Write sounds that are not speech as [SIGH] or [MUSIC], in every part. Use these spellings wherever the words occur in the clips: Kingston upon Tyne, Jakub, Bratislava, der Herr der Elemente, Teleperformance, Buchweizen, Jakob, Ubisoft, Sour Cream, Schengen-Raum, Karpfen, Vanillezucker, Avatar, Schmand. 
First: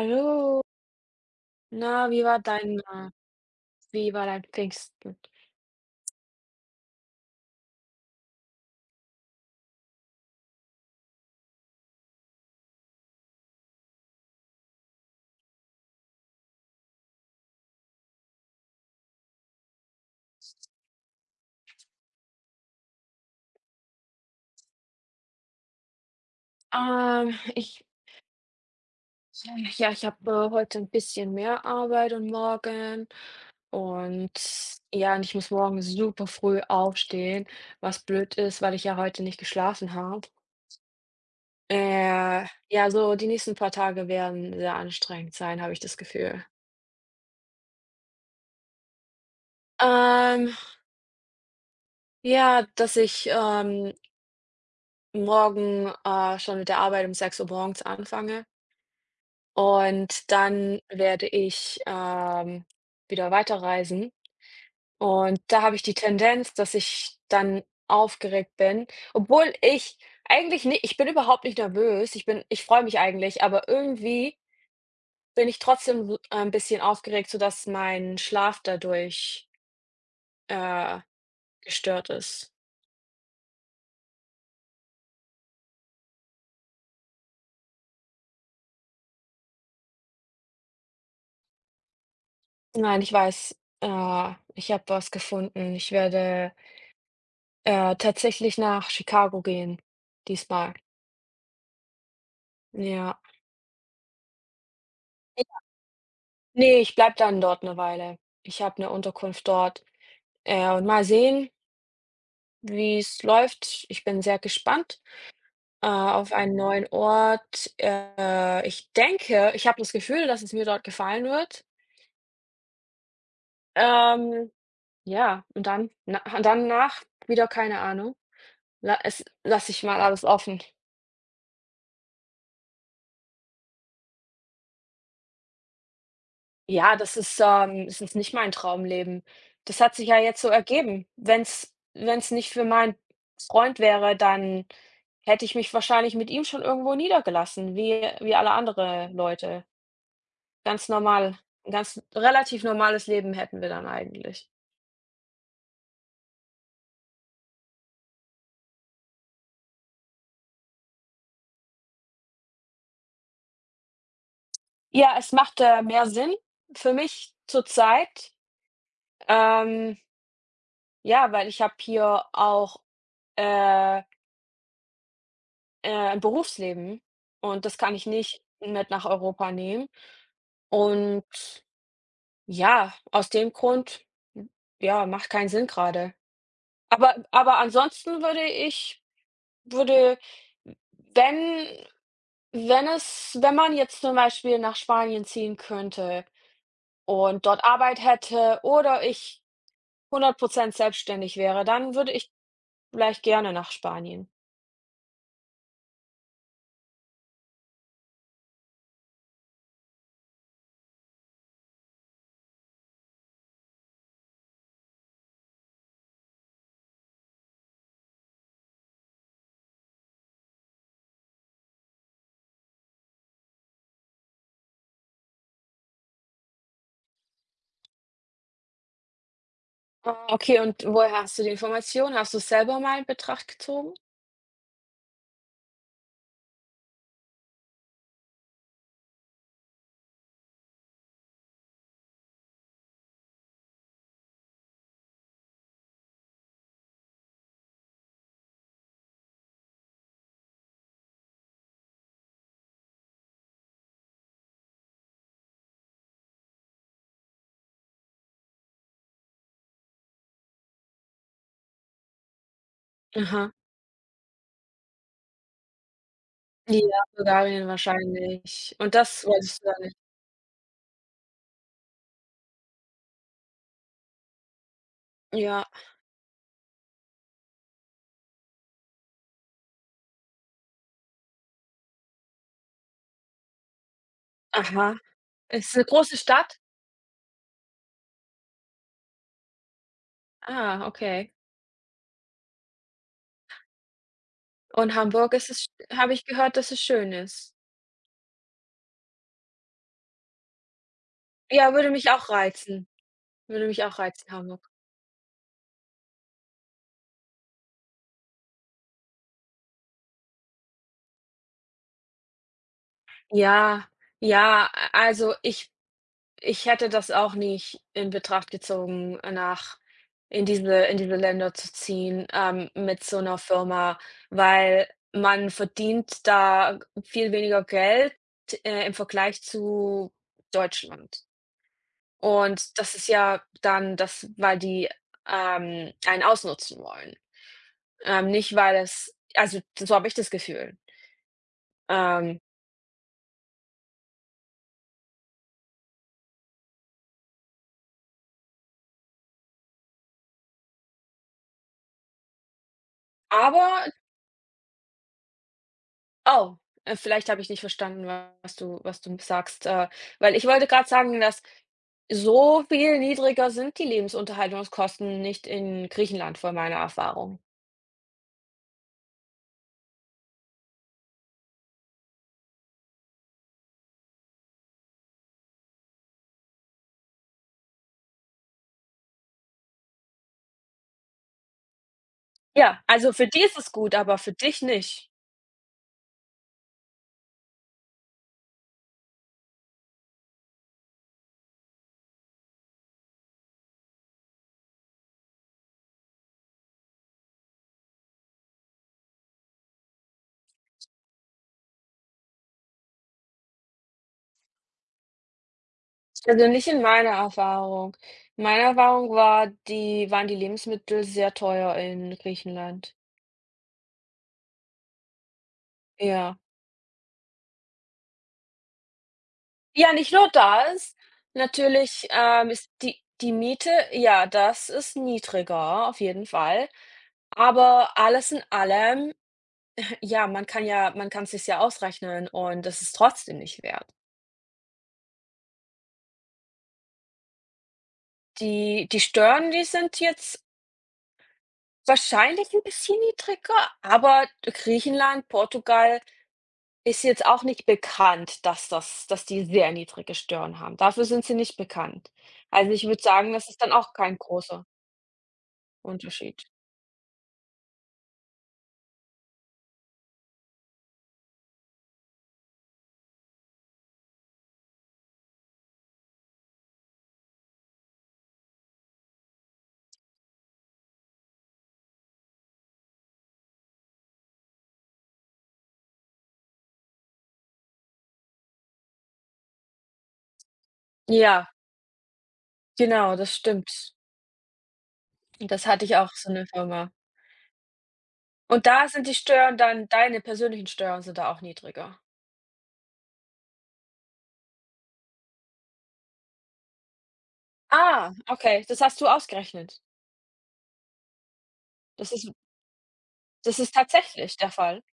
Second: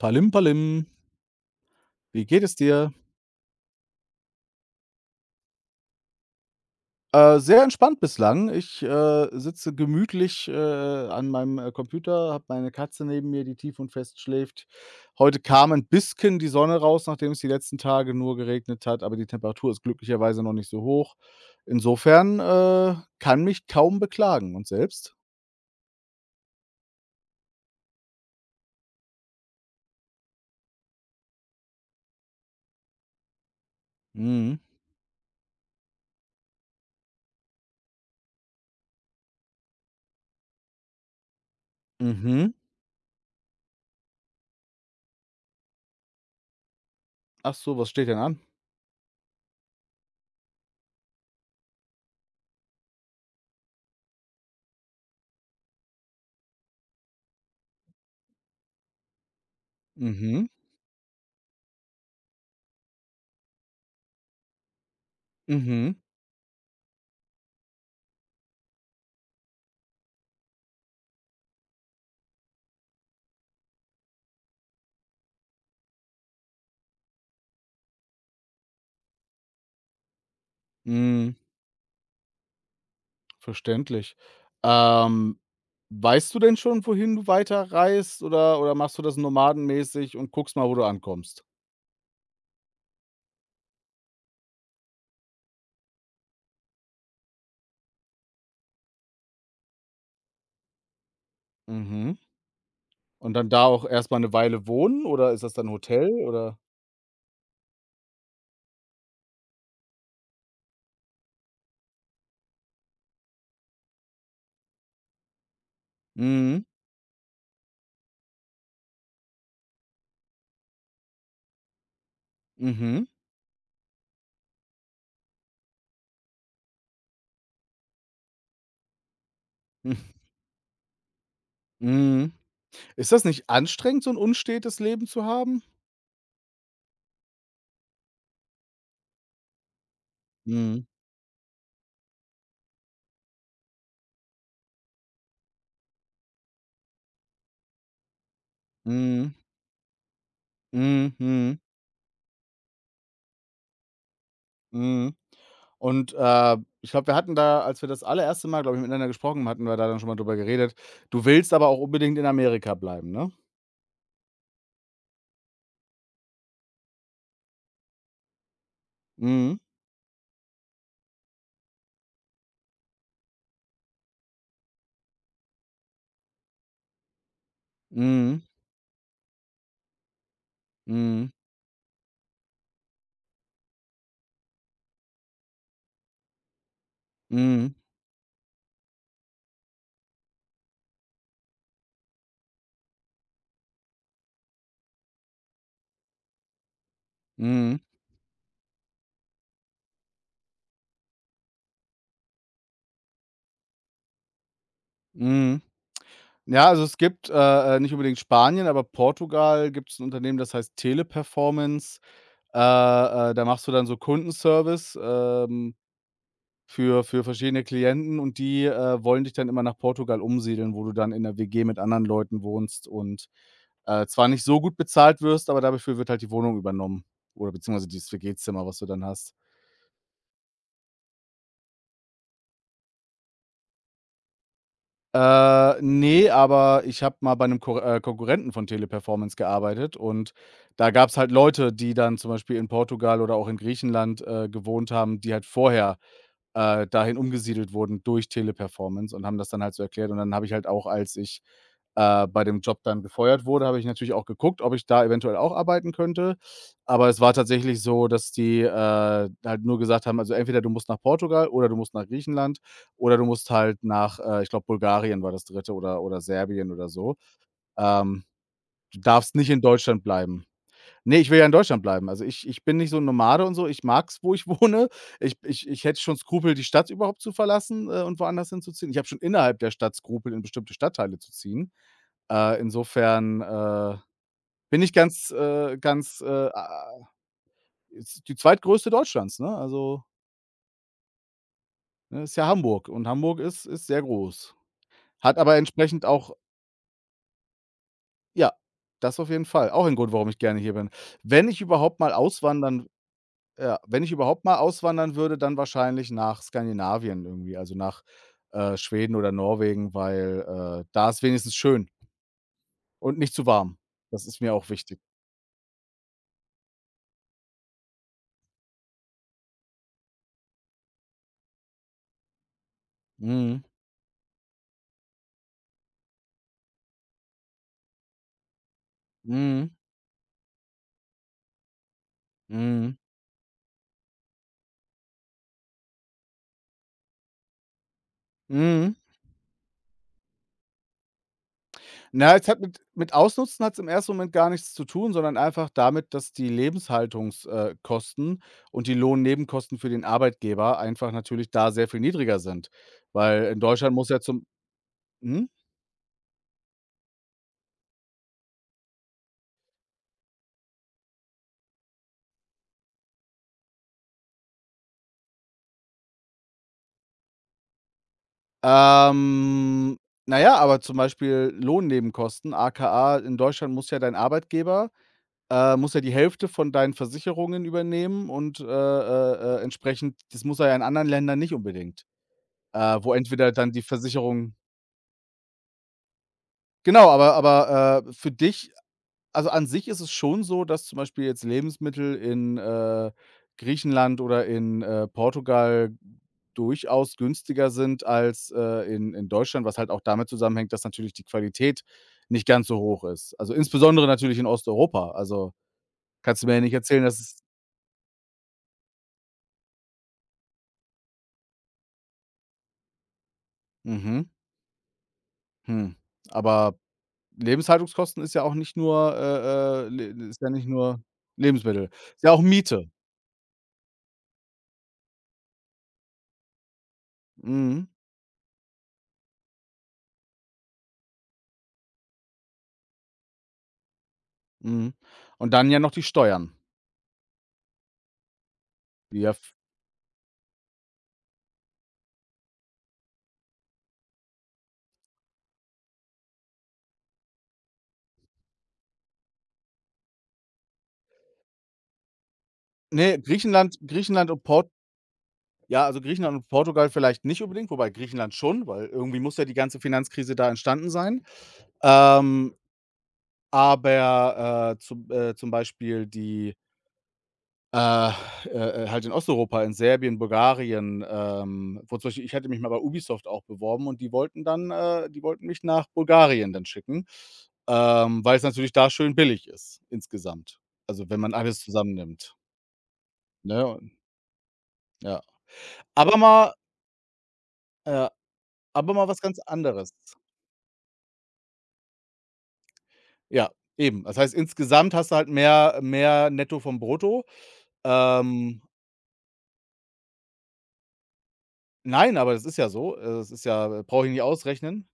Palim Palim, na, wie geht es dir? Wie war dein Pfingsten? Sehr entspannt bislang. Ich, sitze gemütlich, an meinem, Computer, habe meine Katze neben mir, die tief und fest schläft. Heute kam ein bisschen die Sonne raus, nachdem es die letzten Tage nur geregnet hat, aber die Temperatur ist glücklicherweise noch nicht so hoch. Insofern, kann mich kaum beklagen. Und selbst? Ich Ja, ich habe, heute ein bisschen mehr Arbeit und morgen und Mhm. ja, und ich muss morgen super früh aufstehen, was blöd ist, weil ich ja heute nicht geschlafen habe. Mhm. Ja, so die nächsten paar Tage werden sehr anstrengend sein, habe ich das Gefühl. Ach so, was steht denn an? Ähm, ja, dass ich, morgen, schon mit der Arbeit um 6 Uhr morgens anfange. Und Mhm. dann werde ich, wieder weiterreisen. Und da habe ich die Mhm. Tendenz, dass ich dann aufgeregt bin, obwohl ich eigentlich nicht. Ich bin überhaupt nicht nervös. Ich freue mich eigentlich, aber irgendwie bin ich trotzdem so ein bisschen aufgeregt, sodass mein Schlaf dadurch, äh, Mhm. gestört ist. Verständlich. Ähm, Weißt du denn schon, wohin du weiterreist, oder machst du das nomadenmäßig und guckst mal, wo du ankommst? Nein, ich weiß, ich habe was gefunden. Ich werde, tatsächlich nach Chicago gehen diesmal. Mhm. Ja. Und dann da auch erst mal 'ne Weile wohnen oder ist das dann Hotel oder? Nee, ich bleibe dann dort 'ne Weile. Ich habe 'ne Unterkunft dort. Und mal sehen, wie's läuft. Ich bin sehr gespannt, auf einen Mhm, neuen Ort. Ich habe das Gefühl, dass es mir dort gefallen wird. mhm, Ähm, ja, und dann danach wieder keine Ahnung. La es lasse ich mal alles [LAUGHS] offen. mhm. Ist das nicht anstrengend, so ein unstetes Leben zu haben? Ja, es ist nicht mein Traumleben. Das hat sich ja jetzt so Mhm, ergeben. Wenn's nicht für meinen Freund wäre, dann hätte ich mich wahrscheinlich mit ihm schon irgendwo niedergelassen, wie alle andere mhm, Leute. Ganz mhm, normal. mhm, 'N ganz relativ normales Leben hätten wir dann eigentlich. mhm. Und, ich glaube, wir hatten da, als wir das allererste Mal, glaube ich, miteinander gesprochen, hatten wir da dann schon mal drüber geredet. Du willst aber auch unbedingt in Amerika bleiben, ne? Ja, es macht, mehr Sinn für mich zurzeit, Mhm. ähm, ja, weil ich habe hier auch, äh Berufsleben und das kann ich Mhm, nicht mit nach Europa nehmen. mhm, Und ja, aus dem Grund, hm, ja, macht keinen Sinn gerade. Aber mhm, ansonsten würde ich würde wenn wenn es wenn man jetzt zum Beispiel nach Spanien ziehen könnte und dort mhm, Arbeit hätte oder ich 100 selbstständig wäre, dann würde ich vielleicht gerne nach Spanien. mhm. Ja, also es gibt, nicht unbedingt Spanien, aber Portugal, gibt es ein Unternehmen, das heißt Teleperformance. Äh, Da machst du dann so Kundenservice, für verschiedene Klienten, und die, wollen dich dann immer nach Portugal umsiedeln, wo du dann in 'ner WG mit anderen Leuten wohnst, und, zwar nicht so gut bezahlt wirst, aber dafür wird halt die Wohnung übernommen, oder beziehungsweise dieses WG-Zimmer, was du dann hast. Ah, okay, und woher hast du die Information? Hast du's selber mal in Betracht gezogen? Ne, aber ich habe mal bei einem Ko Konkurrenten von Teleperformance gearbeitet, und da gab's halt Leute, die dann zum Beispiel in Portugal oder auch in Griechenland, gewohnt haben, die halt vorher, dahin umgesiedelt wurden durch Teleperformance und haben das dann halt so erklärt. Und dann habe ich halt auch, als ich, bei dem Job dann gefeuert wurde, habe ich natürlich auch geguckt, ob ich da eventuell auch arbeiten könnte. Aber es war tatsächlich so, dass die, halt nur gesagt haben: „Also, entweder du musst nach Portugal oder du musst nach Griechenland." Oder du musst Aha. halt nach, ich glaube, Bulgarien war das Dritte, oder Serbien oder Ja, so. Bulgarien Ähm, wahrscheinlich. Und Du das darfst nicht in wolltest du dann nicht. Deutschland bleiben. Ne, ich will ja in Deutschland bleiben. Also, ich bin nicht so ein Nomade und so. Ich mag's, wo ich [LAUGHS] wohne. Ich Ja, ich ich hätte schon Skrupel, die Stadt überhaupt zu verlassen, und woanders hinzuziehen. Ich habe schon innerhalb der Stadt Skrupel, in bestimmte Stadtteile zu ziehen. Insofern, bin ich aha. ganz, Ist 'ne große ganz, Stadt? a ist die zweitgrößte Deutschlands, ne? Also, Ah, okay. ne, ist ja Hamburg, und Hamburg ist sehr groß. Und Hamburg Hat ist aber es sch entsprechend habe ich auch. gehört, dass es schön ist. Ja, das auf jeden Fall. Auch ein Grund, warum ich gerne hier bin. Wenn ich Ja, würde überhaupt mich mal auch auswandern reizen. Würde ja, mich auch wenn ich reizen, überhaupt mal Hamburg. auswandern würde, dann wahrscheinlich nach Skandinavien irgendwie, also nach, Schweden oder Norwegen, weil, da ist wenigstens schön und nicht zu warm. Ja, Das ist mir ja, auch a wichtig. also, ich hätte das auch nicht in Betracht gezogen, nach in diese Länder zu ziehen, mit so 'ner Mhm. Firma, weil man verdient da viel weniger Geld, im Vergleich Mhm. zu Deutschland. Und das Mhm. ist ja dann das, weil die, einen ausnutzen wollen. Nicht weil Mhm. es, also, so habe ich das Gefühl. Na, Ähm, es hat mit Ausnutzen hat es im ersten Moment gar nichts zu tun, sondern einfach damit, dass die Lebenshaltungskosten Kosten und die Lohnnebenkosten für den Arbeitgeber einfach natürlich da sehr viel niedriger sind. Weil in aber Deutschland muss ja zum. Mhm? Oh, vielleicht habe ich nicht verstanden, was du sagst, weil ich wollte gerade sagen, dass so viel niedriger sind die Lebensunterhaltungskosten nicht in Griechenland von meiner Erfahrung. Ähm, na ja, aber zum Beispiel Lohnnebenkosten, AKA in Deutschland muss ja dein Arbeitgeber, muss ja die Hälfte von deinen Versicherungen übernehmen und, entsprechend das muss er ja in anderen Ländern nicht unbedingt, Ja, also wo für die entweder ist dann es die gut, aber für Versicherung. dich nicht. Genau, aber aber für dich, also, an sich ist es schon so, dass zum Beispiel jetzt Lebensmittel in, Griechenland oder in, Portugal durchaus günstiger sind als, in Deutschland, was halt auch damit zusammenhängt, dass natürlich die Qualität nicht ganz so hoch ist. Also, insbesondere natürlich in Osteuropa. Also, kannst du Also mir ja nicht nicht in erzählen, meiner dass es. Erfahrung. Meine Erfahrung war, die waren die Lebensmittel sehr teuer in Griechenland. Mhm, hm. Ja. Aber Lebenshaltungskosten ist ja auch nicht nur, Ja, le nicht nur ist ja nicht das. nur Lebensmittel. Natürlich, Ist ja auch ist Miete. die Miete, ja, das ist niedriger auf jeden Fall. Mhm. Aber alles in allem, ja, man kann es sich ja ausrechnen und das ist trotzdem nicht wert. Mhm. Und dann ja noch die Steuern, Die die ja Steuern, f die sind jetzt wahrscheinlich ein bisschen niedriger, aber Griechenland, Portugal ist jetzt auch nicht bekannt, dass dass die sehr niedrige Steuern haben. Dafür sind sie nicht bekannt. Also, ich würde ne, sagen, das ist dann Griechenland auch kein Griechenland und großer Port ja, also Griechenland Unterschied. und Portugal vielleicht nicht unbedingt, wobei Griechenland schon, weil irgendwie muss ja die ganze Finanzkrise da entstanden sein. Ähm, aber, zum zum Beispiel die. Äh, halt in Osteuropa, in Serbien, Bulgarien, wo zum Beispiel, ich hatte mich mal bei Ubisoft auch beworben und die wollten dann, die wollten mich nach Bulgarien dann schicken, weil es natürlich da schön billig ist insgesamt. Also, wenn man Ja, alles zusammennimmt, genau, das ne, und stimmt. ja. Das hatte ich auch, Aber so eine mal Firma. ja, Und da aber sind mal die was ganz Steuern dann, anderes. deine persönlichen Steuern sind da auch niedriger. Ja, eben. Das heißt, insgesamt hast du halt mehr netto vom brutto. Ah, Ähm, okay, das hast du ausgerechnet. Das nein, ist aber das ist ja so. Das ist das ist ja, brauche ich nicht tatsächlich der Fall? ausrechnen.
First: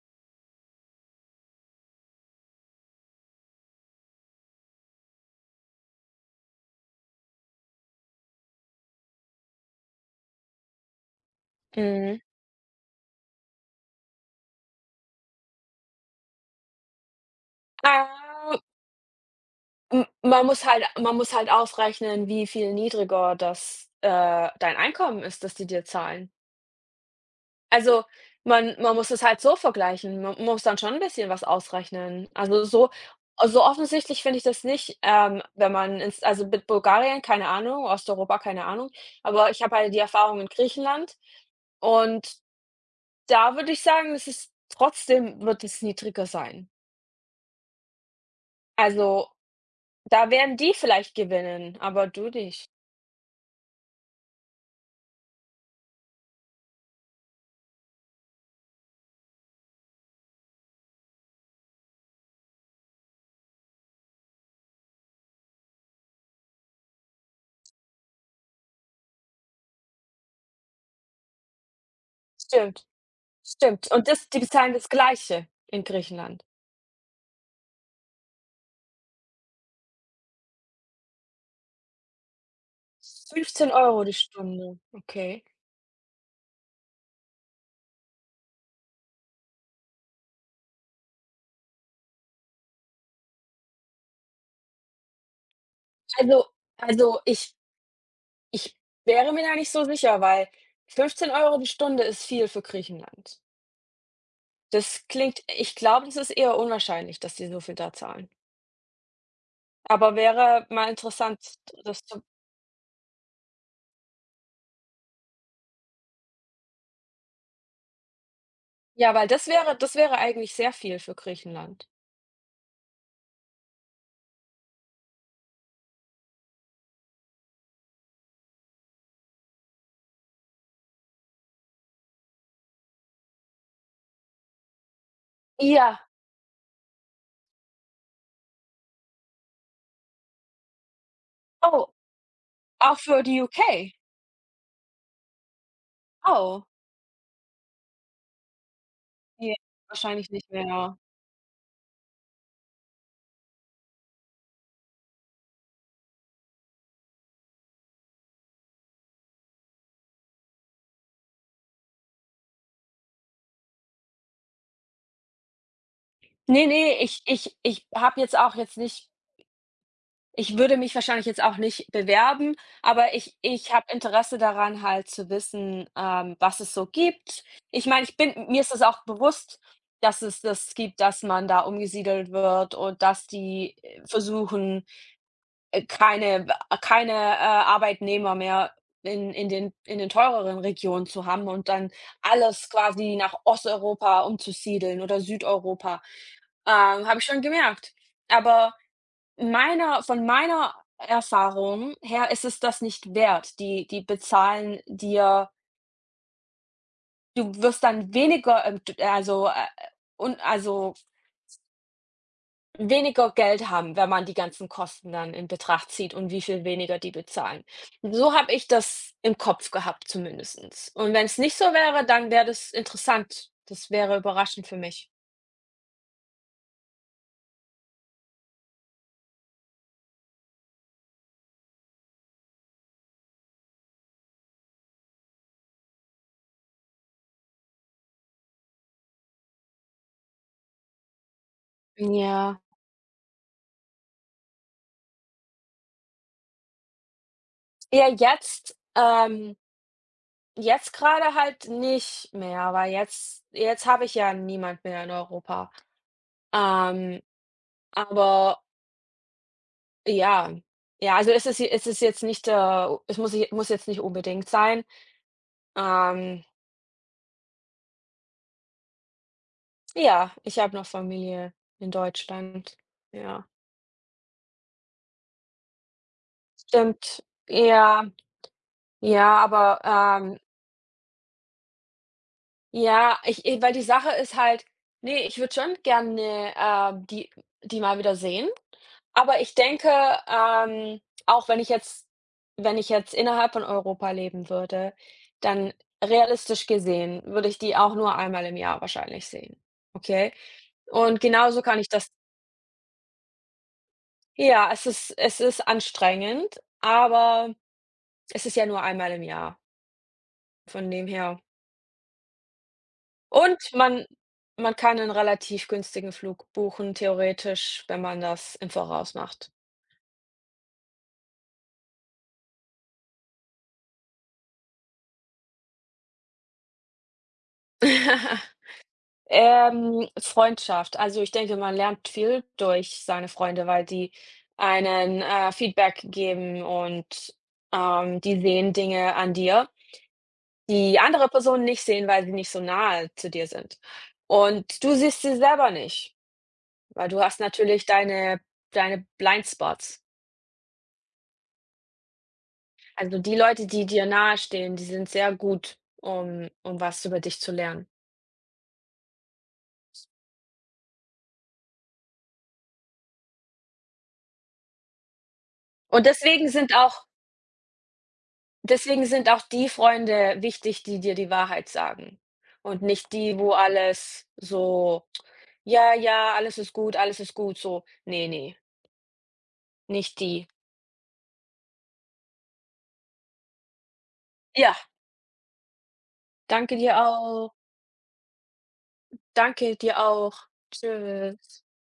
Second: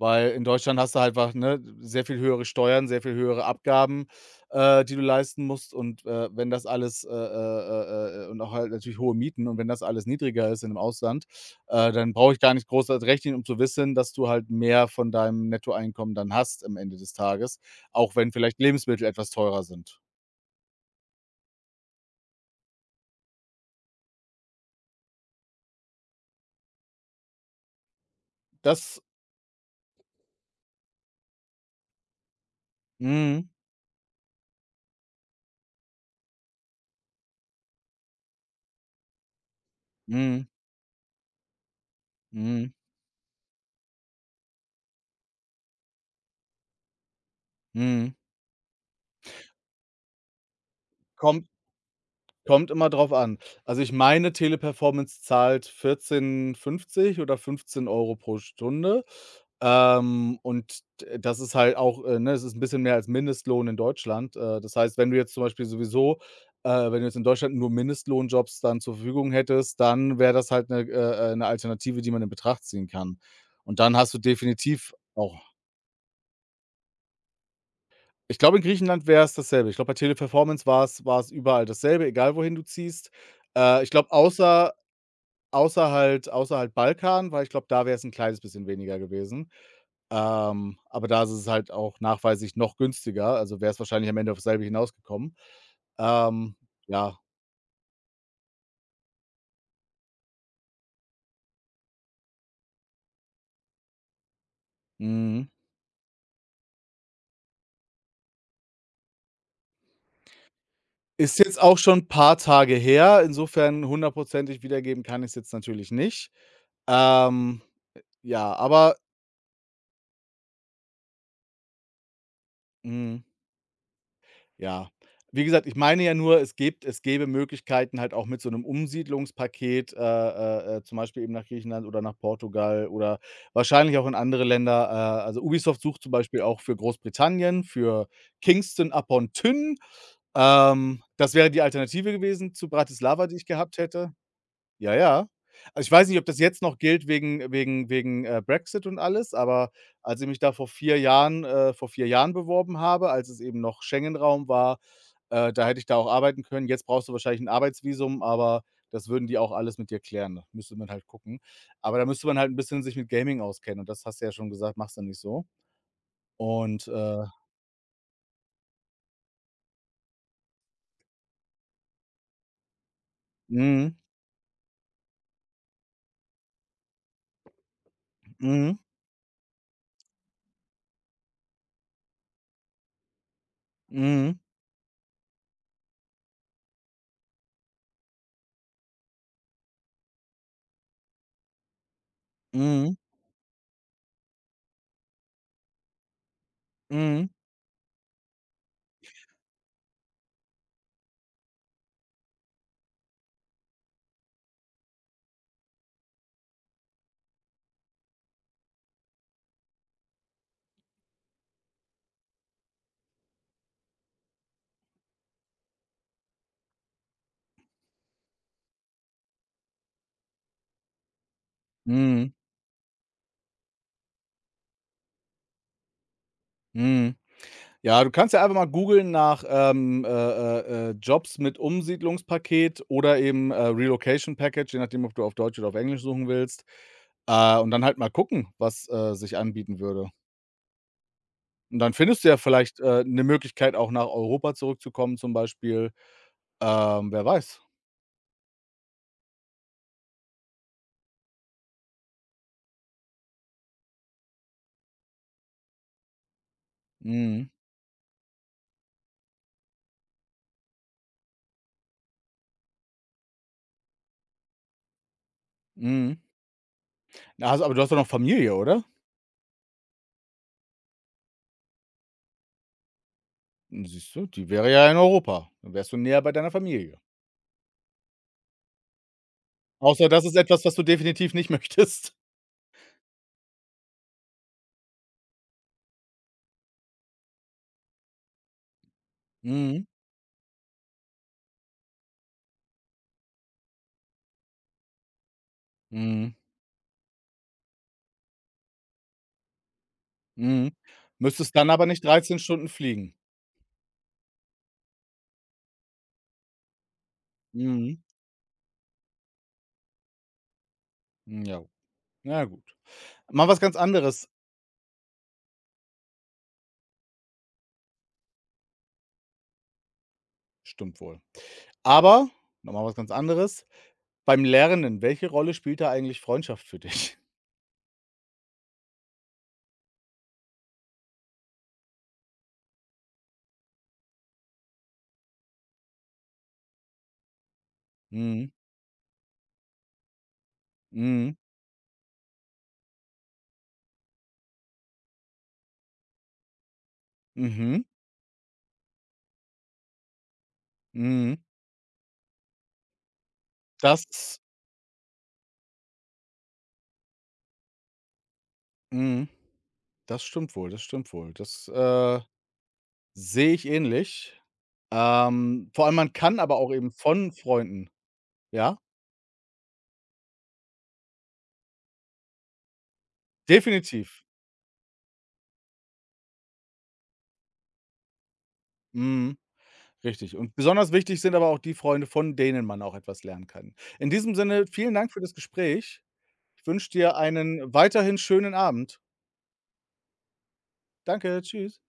Weil in Deutschland hast du halt einfach, ne, sehr viel höhere Steuern, sehr viel höhere Abgaben, die du leisten musst. Und, wenn das alles, und auch halt natürlich hohe Mieten, und wenn das alles niedriger ist in dem Ausland, dann Mhm. brauche ich gar nicht groß das rechnen, um zu wissen, dass du halt mehr von deinem Nettoeinkommen dann hast am Ende des Tages, auch wenn vielleicht Ah, Lebensmittel etwas teurer sind. m man muss halt ausrechnen, wie viel niedriger das, dein Einkommen ist, das die dir zahlen. Also, man Das. muss es halt so vergleichen. Man muss dann schon 'n bisschen was ausrechnen. Also, so Mhm, so offensichtlich finde ich das nicht, wenn man ins also, mit Bulgarien, keine Ahnung, Osteuropa, keine Ahnung, aber ich habe halt die Erfahrung mhm, in Griechenland und mhm, Da würde ich sagen, es ist trotzdem, wird es niedriger sein. mhm. Also, da werden die vielleicht Kommt gewinnen, aber du Kommt nicht. immer drauf an. Also, ich meine, Teleperformance zahlt 14,50 oder 15 Euro pro Stunde. Und d das ist halt auch, ne, es ist ein bisschen mehr als Mindestlohn in Deutschland. Das heißt, wenn du jetzt zum Beispiel sowieso, wenn du jetzt in Deutschland nur Mindestlohnjobs dann zur Verfügung hättest, dann wäre das halt eine 'ne Alternative, die man in Betracht Stimmt, ziehen kann. Und stimmt. dann Und hast du das die bezahlen das definitiv auch Gleiche in Griechenland. Ich glaube, in Griechenland wäre es dasselbe. Ich glaube, bei Teleperformance war es überall dasselbe, egal wohin du ziehst. 15 Ich Euro glaube, die außer Stunde, okay. Außer halt Balkan, weil ich glaube, da wäre es ein kleines bisschen weniger gewesen. Aber da ist es halt auch nachweislich noch günstiger, also wäre es wahrscheinlich am Ende auf dasselbe hinausgekommen. Also Ähm, ja, also, ich wäre mir da nicht so sicher, weil 15 Euro die Stunde ist viel für Griechenland. Das klingt mhm. Ich glaube, das ist eher unwahrscheinlich, dass die so viel da zahlen. Aber wäre mal Ist interessant, jetzt auch schon das ein zu paar Tage her, insofern hundertprozentig wiedergeben kann ich es jetzt natürlich nicht. Ähm, ja, aber. ja, weil das wäre eigentlich sehr viel für Griechenland. Mhm. Ja. Wie gesagt, ich meine ja nur, es gäbe Möglichkeiten halt auch mit so einem Umsiedlungspaket, zum Beispiel eben nach Griechenland oder nach Portugal oder wahrscheinlich auch in andere Länder. Also, Ubisoft sucht Ja. zum Beispiel auch für Großbritannien, für Kingston upon Tyn. Das wäre die Oh. Alternative gewesen zu Auch für Bratislava, die die ich gehabt UK? hätte. Ja, ja. Also, ich weiß nicht, ob das jetzt Oh. noch gilt wegen Brexit und alles, Ne, aber als ich wahrscheinlich mich nicht da mehr. Vor 4 Jahren beworben habe, als es eben noch Schengen-Raum war, da hätte ich da auch arbeiten können. Jetzt brauchst du wahrscheinlich ein Arbeitsvisum, aber das würden die auch alles mit dir klären. Da müsste man halt gucken. Aber da müsste man halt ein bisschen sich mit Gaming auskennen und das hast du ja schon gesagt, machst du nicht so. Ne, Und, ne, ich ich ich habe jetzt auch jetzt nicht, ich würde mich wahrscheinlich jetzt auch nicht bewerben, aber ich habe mhm, Interesse daran, halt zu wissen, was es so gibt. Ich meine, ich bin mir ist mhm, das auch bewusst, dass es das gibt, dass man da umgesiedelt wird und dass die, mhm, versuchen. Keine Arbeitnehmer mehr in den teureren Regionen zu haben und dann alles mhm, quasi nach Osteuropa umzusiedeln oder Südeuropa. Habe ich mhm, schon gemerkt. Aber meiner von meiner Erfahrung her ist es das nicht wert. Die bezahlen dir, du wirst dann weniger, d also, und also weniger Geld haben, wenn man die ganzen Kosten dann in Betracht zieht und wie viel weniger die bezahlen. So habe ich das im Kopf gehabt zumindestens. Und wenn es nicht so wäre, dann mhm, wäre das interessant. Das wäre überraschend für mich. mhm. Ja, du kannst ja einfach mal googeln nach, Jobs mit Umsiedlungspaket oder eben, Relocation Package, je nachdem, ob du auf Deutsch oder auf Englisch suchen willst. Und dann halt mal gucken, was, sich anbieten würde. Und dann findest du ja Ja. vielleicht, 'ne Möglichkeit, auch nach Europa zurückzukommen zum Beispiel. Wer weiß. Ja, jetzt jetzt gerade halt nicht mehr, weil jetzt habe ich ja niemand mehr in Europa. Ähm, Mhm, aber ja. Ja, also es ist jetzt nicht, es muss je muss jetzt nicht unbedingt sein. mhm. Ähm Na, hast aber du hast doch noch Familie, oder? Ja, ich habe noch Familie in Deutschland. Ja, Hm, siehst du, die wäre ja in Europa. Dann wärst du näher bei deiner Familie. stimmt. Ja, ja, aber, Außer das ist ähm, etwas, was du definitiv nicht [LAUGHS] möchtest. ja, ich weil die Sache ist halt, nee, ich würde schon gerne, die mal wieder sehen, aber ich Mhm, denke, ähm, auch wenn ich jetzt wenn ich jetzt innerhalb von Europa leben würde, dann mhm. realistisch gesehen würde ich die auch nur einmal im Jahr wahrscheinlich sehen, okay? Mhm. Und Müsstest genauso dann kann aber ich nicht das. 13 Stunden fliegen. Ja, es ist anstrengend, aber Mhm. es ist ja nur einmal im Jahr, von dem her. Ja. Na gut. Mal Und was ganz man anderes. man kann 'nen relativ günstigen Flug buchen, theoretisch, wenn man das im Voraus macht. Stimmt wohl. Aber noch mal was ganz anderes. Beim Lernen, welche Rolle spielt da eigentlich Freundschaft für dich? [LAUGHS] [LAUGHS] Freundschaft. Also, ich denke, man lernt viel durch seine Freunde, weil die einen, Feedback geben und, die Mhm. sehen Dinge an dir, die andere Mhm. Personen nicht sehen, weil sie nicht so nahe zu dir sind. Und du siehst sie selber nicht, weil du hast Mhm. natürlich deine Blindspots. Mhm. Also, die Leute, die dir Das. nahestehen, die sind sehr gut, um was über dich zu lernen. Mhm. Das stimmt wohl, das stimmt wohl. Das, sehe ich ähnlich. Vor allem Und man kann deswegen aber auch sind eben auch von Freunden. Ja, Deswegen sind auch die Freunde wichtig, die dir die Wahrheit sagen und nicht die, wo definitiv. alles so: „Ja, ja, alles ist gut, alles ist gut", so. Nee, Mhm. nicht Richtig. die. Und besonders wichtig sind aber auch die Freunde, von denen man auch etwas lernen kann. In diesem Sinne, Ja, vielen Dank für das Gespräch. Ich danke wünsche dir dir auch. einen weiterhin schönen Abend. Danke dir auch. Danke, Tschüss. tschüss.